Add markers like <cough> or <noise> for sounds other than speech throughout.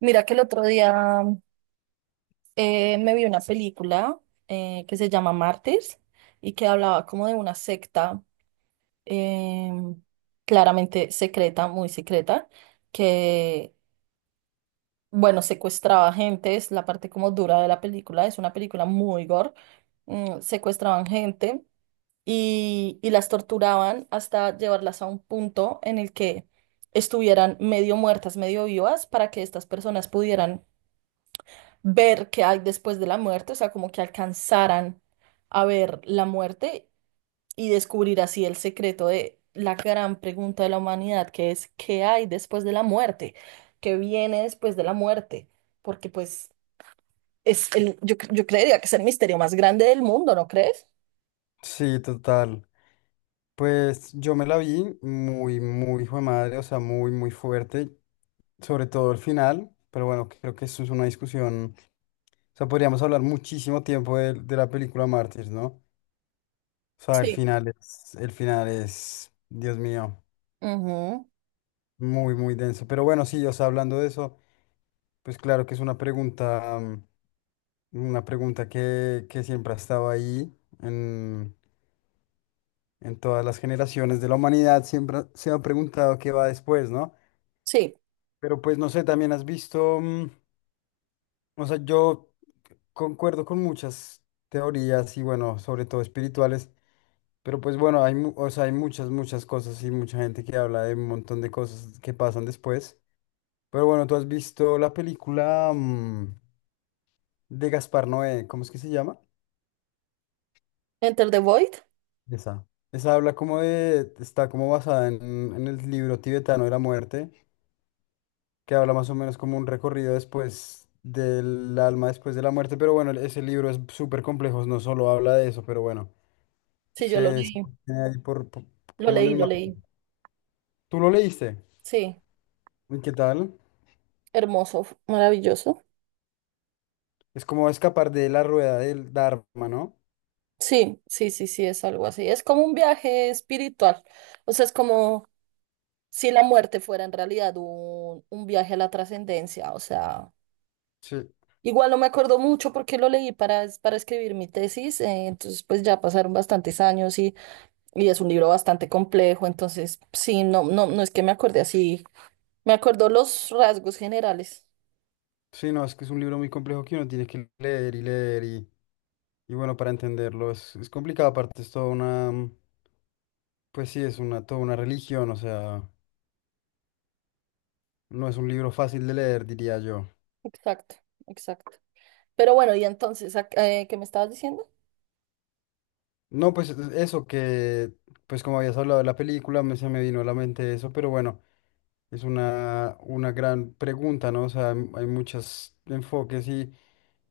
Mira que el otro día me vi una película que se llama Mártires y que hablaba como de una secta, em, claramente secreta, muy secreta, que, bueno, secuestraba gente. Es la parte como dura de la película, es una película muy gore, secuestraban gente y las torturaban hasta llevarlas a un punto en el que estuvieran medio muertas, medio vivas, para que estas personas pudieran ver qué hay después de la muerte. O sea, como que alcanzaran a ver la muerte y descubrir así el secreto de la gran pregunta de la humanidad, que es ¿qué hay después de la muerte? ¿Qué viene después de la muerte? Porque pues es el, yo, yo creería que es el misterio más grande del mundo, ¿no crees? Sí, total. Pues yo me la vi muy, muy hijo de madre, o sea, muy, muy fuerte, sobre todo el final, pero bueno, creo que eso es una discusión, o sea, podríamos hablar muchísimo tiempo de la película Mártir, ¿no? O sea, Sí. El final es, Dios mío, Ujú. muy, muy denso. Pero bueno, sí, o sea, hablando de eso, pues claro que es una pregunta, una pregunta que siempre ha estado ahí en, en todas las generaciones de la humanidad, siempre se ha preguntado qué va después, ¿no? Sí. Pero pues no sé, también has visto, o sea, yo concuerdo con muchas teorías y bueno, sobre todo espirituales, pero pues bueno, hay, o sea, hay muchas, muchas cosas y mucha gente que habla de un montón de cosas que pasan después. Pero bueno, ¿tú has visto la película de Gaspar Noé? ¿Cómo es que se llama? Enter the Void. Esa. Esa habla como de, está como basada en el libro tibetano de la muerte que habla más o menos como un recorrido después del alma, después de la muerte. Pero bueno, ese libro es súper complejo, no solo habla de eso, pero bueno, Sí, yo lo se leí, mantiene ahí como en el lo mar. leí. ¿Tú lo leíste? Sí, ¿Y qué tal? hermoso, maravilloso. Es como escapar de la rueda del Dharma, ¿no? Sí, sí, sí, sí, es algo así. Es como un viaje espiritual. O sea, es como si la muerte fuera en realidad un viaje a la trascendencia. O sea, Sí, igual no me acuerdo mucho porque lo leí para, para escribir mi tesis. Entonces, pues ya pasaron bastantes años y es un libro bastante complejo. Entonces, sí, no, no es que me acordé así. Me acuerdo los rasgos generales. sí, no, es que es un libro muy complejo que uno tiene que leer y leer y bueno, para entenderlo es complicado, aparte es toda una, pues sí, es una, toda una religión, o sea, no es un libro fácil de leer, diría yo. Exacto, exacto. Pero bueno, y entonces, ¿qué me estabas diciendo? No, eso que, pues como habías hablado de la película, me, se me vino a la mente eso, pero bueno, es una gran pregunta, ¿no? O sea, hay muchos enfoques y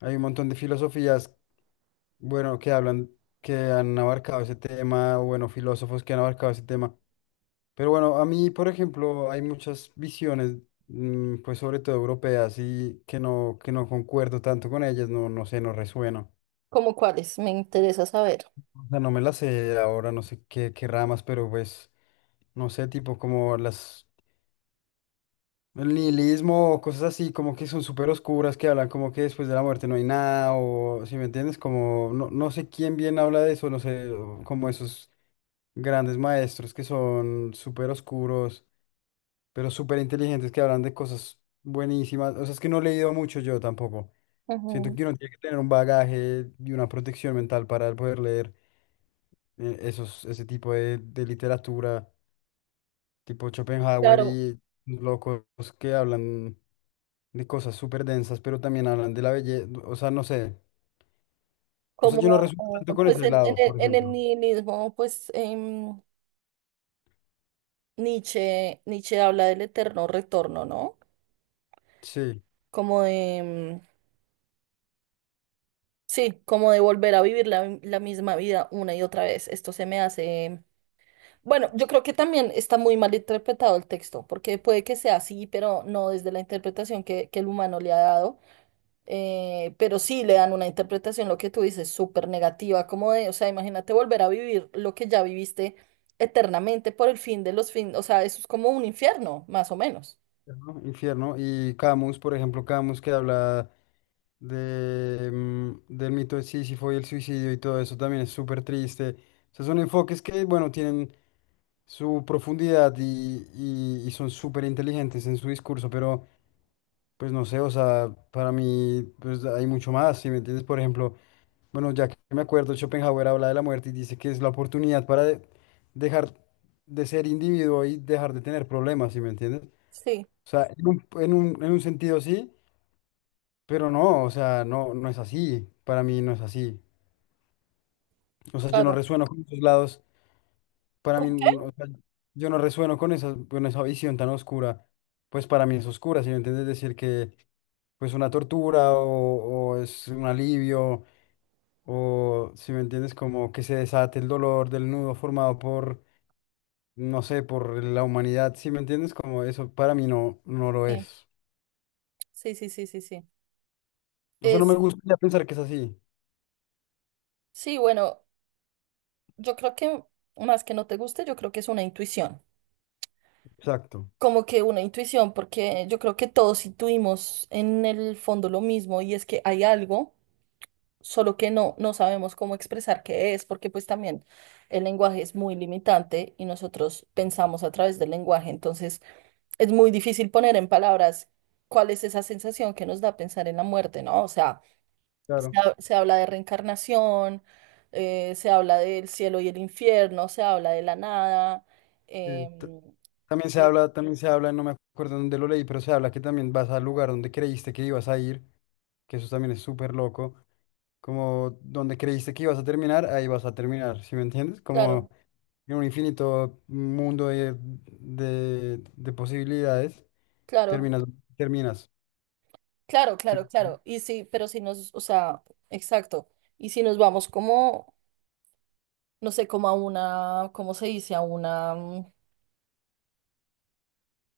hay un montón de filosofías, bueno, que hablan, que han abarcado ese tema, o bueno, filósofos que han abarcado ese tema. Pero bueno, a mí, por ejemplo, hay muchas visiones, pues sobre todo europeas y que no concuerdo tanto con ellas, no, no sé, no resueno. ¿Cómo cuáles? Me interesa saber. O sea, no me las sé ahora, no sé qué, qué ramas, pero pues, no sé, tipo como las, el nihilismo o cosas así, como que son súper oscuras, que hablan como que después de la muerte no hay nada, o si me entiendes, como, no, no sé quién bien habla de eso, no sé, o como esos grandes maestros que son súper oscuros, pero súper inteligentes, que hablan de cosas buenísimas. O sea, es que no he leído mucho yo tampoco. Siento Ujú. que uno tiene que tener un bagaje y una protección mental para poder leer esos, ese tipo de literatura, tipo Schopenhauer Claro. y locos que hablan de cosas súper densas, pero también hablan de la belleza, o sea, no sé, o sea, yo no Como resuelvo tanto con pues ese lado, por en el ejemplo. nihilismo, pues Nietzsche, Nietzsche habla del eterno retorno, ¿no? Sí. Como de, sí, como de volver a vivir la, la misma vida una y otra vez. Esto se me hace... Bueno, yo creo que también está muy mal interpretado el texto, porque puede que sea así, pero no desde la interpretación que el humano le ha dado. Pero sí le dan una interpretación, lo que tú dices, súper negativa, como de, o sea, imagínate volver a vivir lo que ya viviste eternamente por el fin de los fines. O sea, eso es como un infierno, más o menos. Infierno. Infierno. Y Camus, por ejemplo, Camus que habla de, del mito de Sísifo y el suicidio y todo eso también es súper triste. O sea, son enfoques que, bueno, tienen su profundidad y son súper inteligentes en su discurso, pero pues no sé, o sea, para mí pues hay mucho más, ¿si me entiendes? Por ejemplo, bueno, ya que me acuerdo, Schopenhauer habla de la muerte y dice que es la oportunidad dejar de ser individuo y dejar de tener problemas, ¿si me entiendes? O Sí, sea, en un sentido sí, pero no, o sea, no, no es así. Para mí no es así. O sea, yo no claro. resueno con esos lados. Para ¿Con mí, o sea, yo no resueno con esa visión tan oscura. Pues para mí es oscura, si me entiendes decir que pues una tortura o es un alivio o si me entiendes como que se desate el dolor del nudo formado por, no sé, por la humanidad, si me entiendes como eso para mí no, no lo qué? es. Sí, sí, sí, sí, sí. O sea, no me Es, gustaría pensar que es así. sí, bueno, yo creo que más que no te guste, yo creo que es una intuición. Exacto. Como que una intuición, porque yo creo que todos intuimos en el fondo lo mismo y es que hay algo, solo que no, no sabemos cómo expresar qué es, porque pues también el lenguaje es muy limitante y nosotros pensamos a través del lenguaje. Entonces, es muy difícil poner en palabras cuál es esa sensación que nos da pensar en la muerte, ¿no? O sea, se, Claro. Se habla de reencarnación, se habla del cielo y el infierno, se habla de la nada, Sí, t- em, también se y habla, también se habla, no me acuerdo dónde lo leí, pero se habla que también vas al lugar donde creíste que ibas a ir, que eso también es súper loco, como donde creíste que ibas a terminar, ahí vas a terminar, ¿sí me entiendes? Como claro, en un infinito mundo de posibilidades, claro, terminas, terminas, claro, sí, claro, claro, y sí. Pero si nos, o sea, exacto. Y si nos vamos como no sé, como a una, ¿cómo se dice? A una,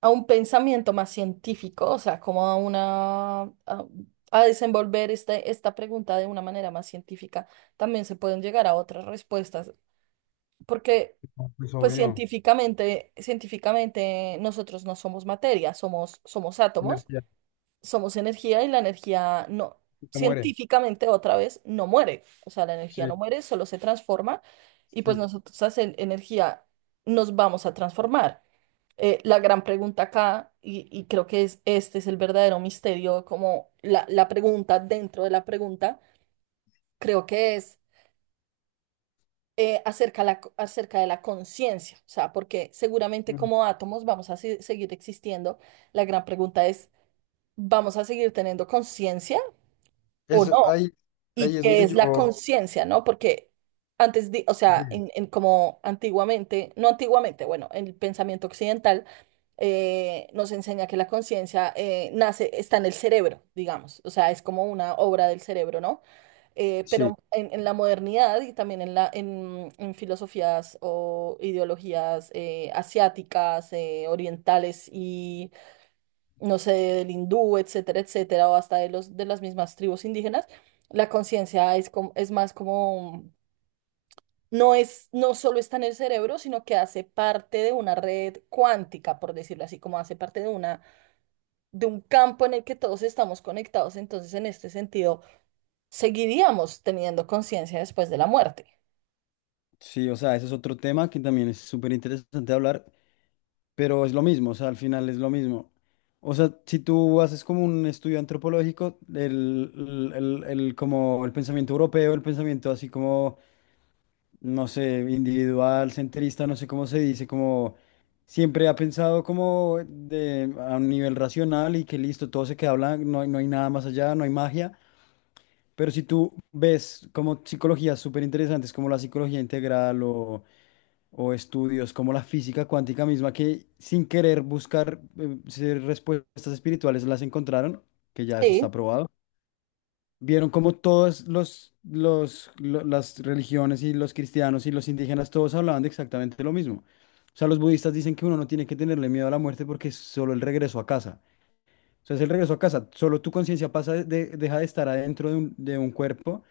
a un pensamiento más científico, o sea, como a una, a desenvolver este, esta pregunta de una manera más científica, también se pueden llegar a otras respuestas, porque pues pues ok, obvio, científicamente, científicamente nosotros no somos materia, somos, somos átomos. energía, Somos energía y la energía no, te muere, científicamente otra vez, no muere. O sea, la sí, energía no muere, solo se transforma y pues sí. nosotros hacen energía nos vamos a transformar. La gran pregunta acá, y creo que es, este es el verdadero misterio, como la pregunta dentro de la pregunta, creo que es acerca, la, acerca de la conciencia. O sea, porque seguramente Mm. como átomos vamos a seguir existiendo, la gran pregunta es, ¿vamos a seguir teniendo conciencia o Eso, no? ahí, Y ahí es que donde es la yo... conciencia, ¿no? Porque antes, o sea, Sí. En como antiguamente, no antiguamente, bueno, el pensamiento occidental nos enseña que la conciencia nace, está en el cerebro, digamos, o sea, es como una obra del cerebro, ¿no? Sí, Pero en la modernidad y también en la, en filosofías o ideologías asiáticas, orientales, no sé, del hindú, etcétera, etcétera, o hasta de los de las mismas tribus indígenas, la conciencia es como, es más como, no es, no solo está en el cerebro, sino que hace parte de una red cuántica, por decirlo así, como hace parte de una, de un campo en el que todos estamos conectados. Entonces, en este sentido, seguiríamos teniendo conciencia después de la muerte. sí, o sea, ese es otro tema que también es súper interesante hablar. Pero es lo mismo, o sea, al final es lo mismo. O sea, si tú haces como un estudio antropológico, como el pensamiento europeo, el pensamiento así como, no sé, individual, centrista, no sé cómo se dice, como siempre ha pensado como de, a un nivel racional y que listo, todo se queda blanco, no hay, no hay nada más allá, no hay magia. Pero si tú ves como psicologías súper interesantes como la psicología integral o estudios como la física cuántica misma que sin querer buscar ser respuestas espirituales las encontraron, que ya eso está Sí, probado. Vieron como todas las religiones y los cristianos y los indígenas, todos hablaban de exactamente lo mismo. O sea, los budistas dicen que uno no tiene que tenerle miedo a la muerte porque es solo el regreso a casa. O sea, es el regreso a casa. Solo tu conciencia deja de estar adentro de un cuerpo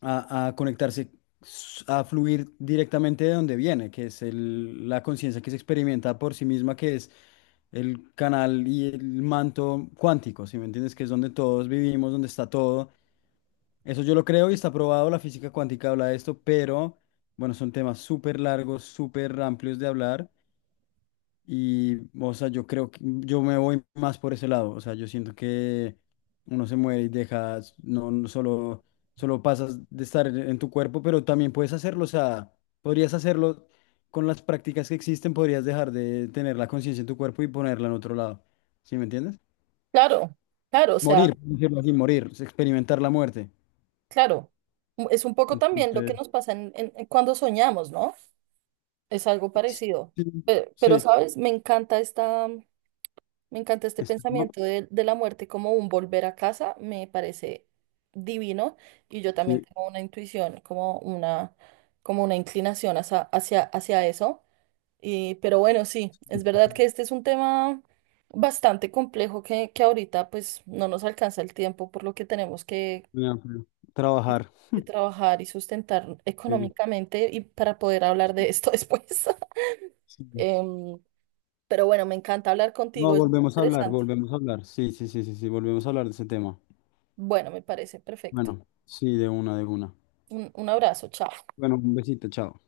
a conectarse, a fluir directamente de donde viene, que es la conciencia que se experimenta por sí misma, que es el canal y el manto cuántico, ¿si me entiendes? Que es donde todos vivimos, donde está todo. Eso yo lo creo y está probado, la física cuántica habla de esto, pero bueno, son temas súper largos, súper amplios de hablar. Y, o sea, yo creo que yo me voy más por ese lado. O sea, yo siento que uno se muere y dejas, no, no solo, solo pasas de estar en tu cuerpo, pero también puedes hacerlo. O sea, podrías hacerlo con las prácticas que existen, podrías dejar de tener la conciencia en tu cuerpo y ponerla en otro lado. ¿Sí me entiendes? claro, claro, o sea, Morir, por decirlo así, morir, es experimentar la muerte. claro. Es un poco también lo que Entonces, nos pasa cuando soñamos, ¿no? Es algo parecido. sí, Pe- Pero, sí, ¿sabes? Me encanta esta, me encanta este este, ¿no? pensamiento de la muerte como un volver a casa. Me parece divino. Y yo también Sí, tengo una intuición, como una inclinación hacia, hacia, hacia eso. Y, pero bueno, sí, sí, sí, es verdad sí, que este es un tema bastante complejo que ahorita pues no nos alcanza el tiempo, por lo que tenemos ya, pero trabajar. que trabajar y sustentar Sí, económicamente y para poder hablar de esto <laughs> después. <laughs> sí. Em, Pero bueno, me encanta hablar No, contigo, es muy volvemos a hablar, interesante. volvemos a hablar. Sí, sí, sí, sí, sí, volvemos a Sí. hablar de ese tema. Bueno, me parece perfecto. Bueno, sí, de una, de una. Un abrazo, chao. Bueno, un besito, chao.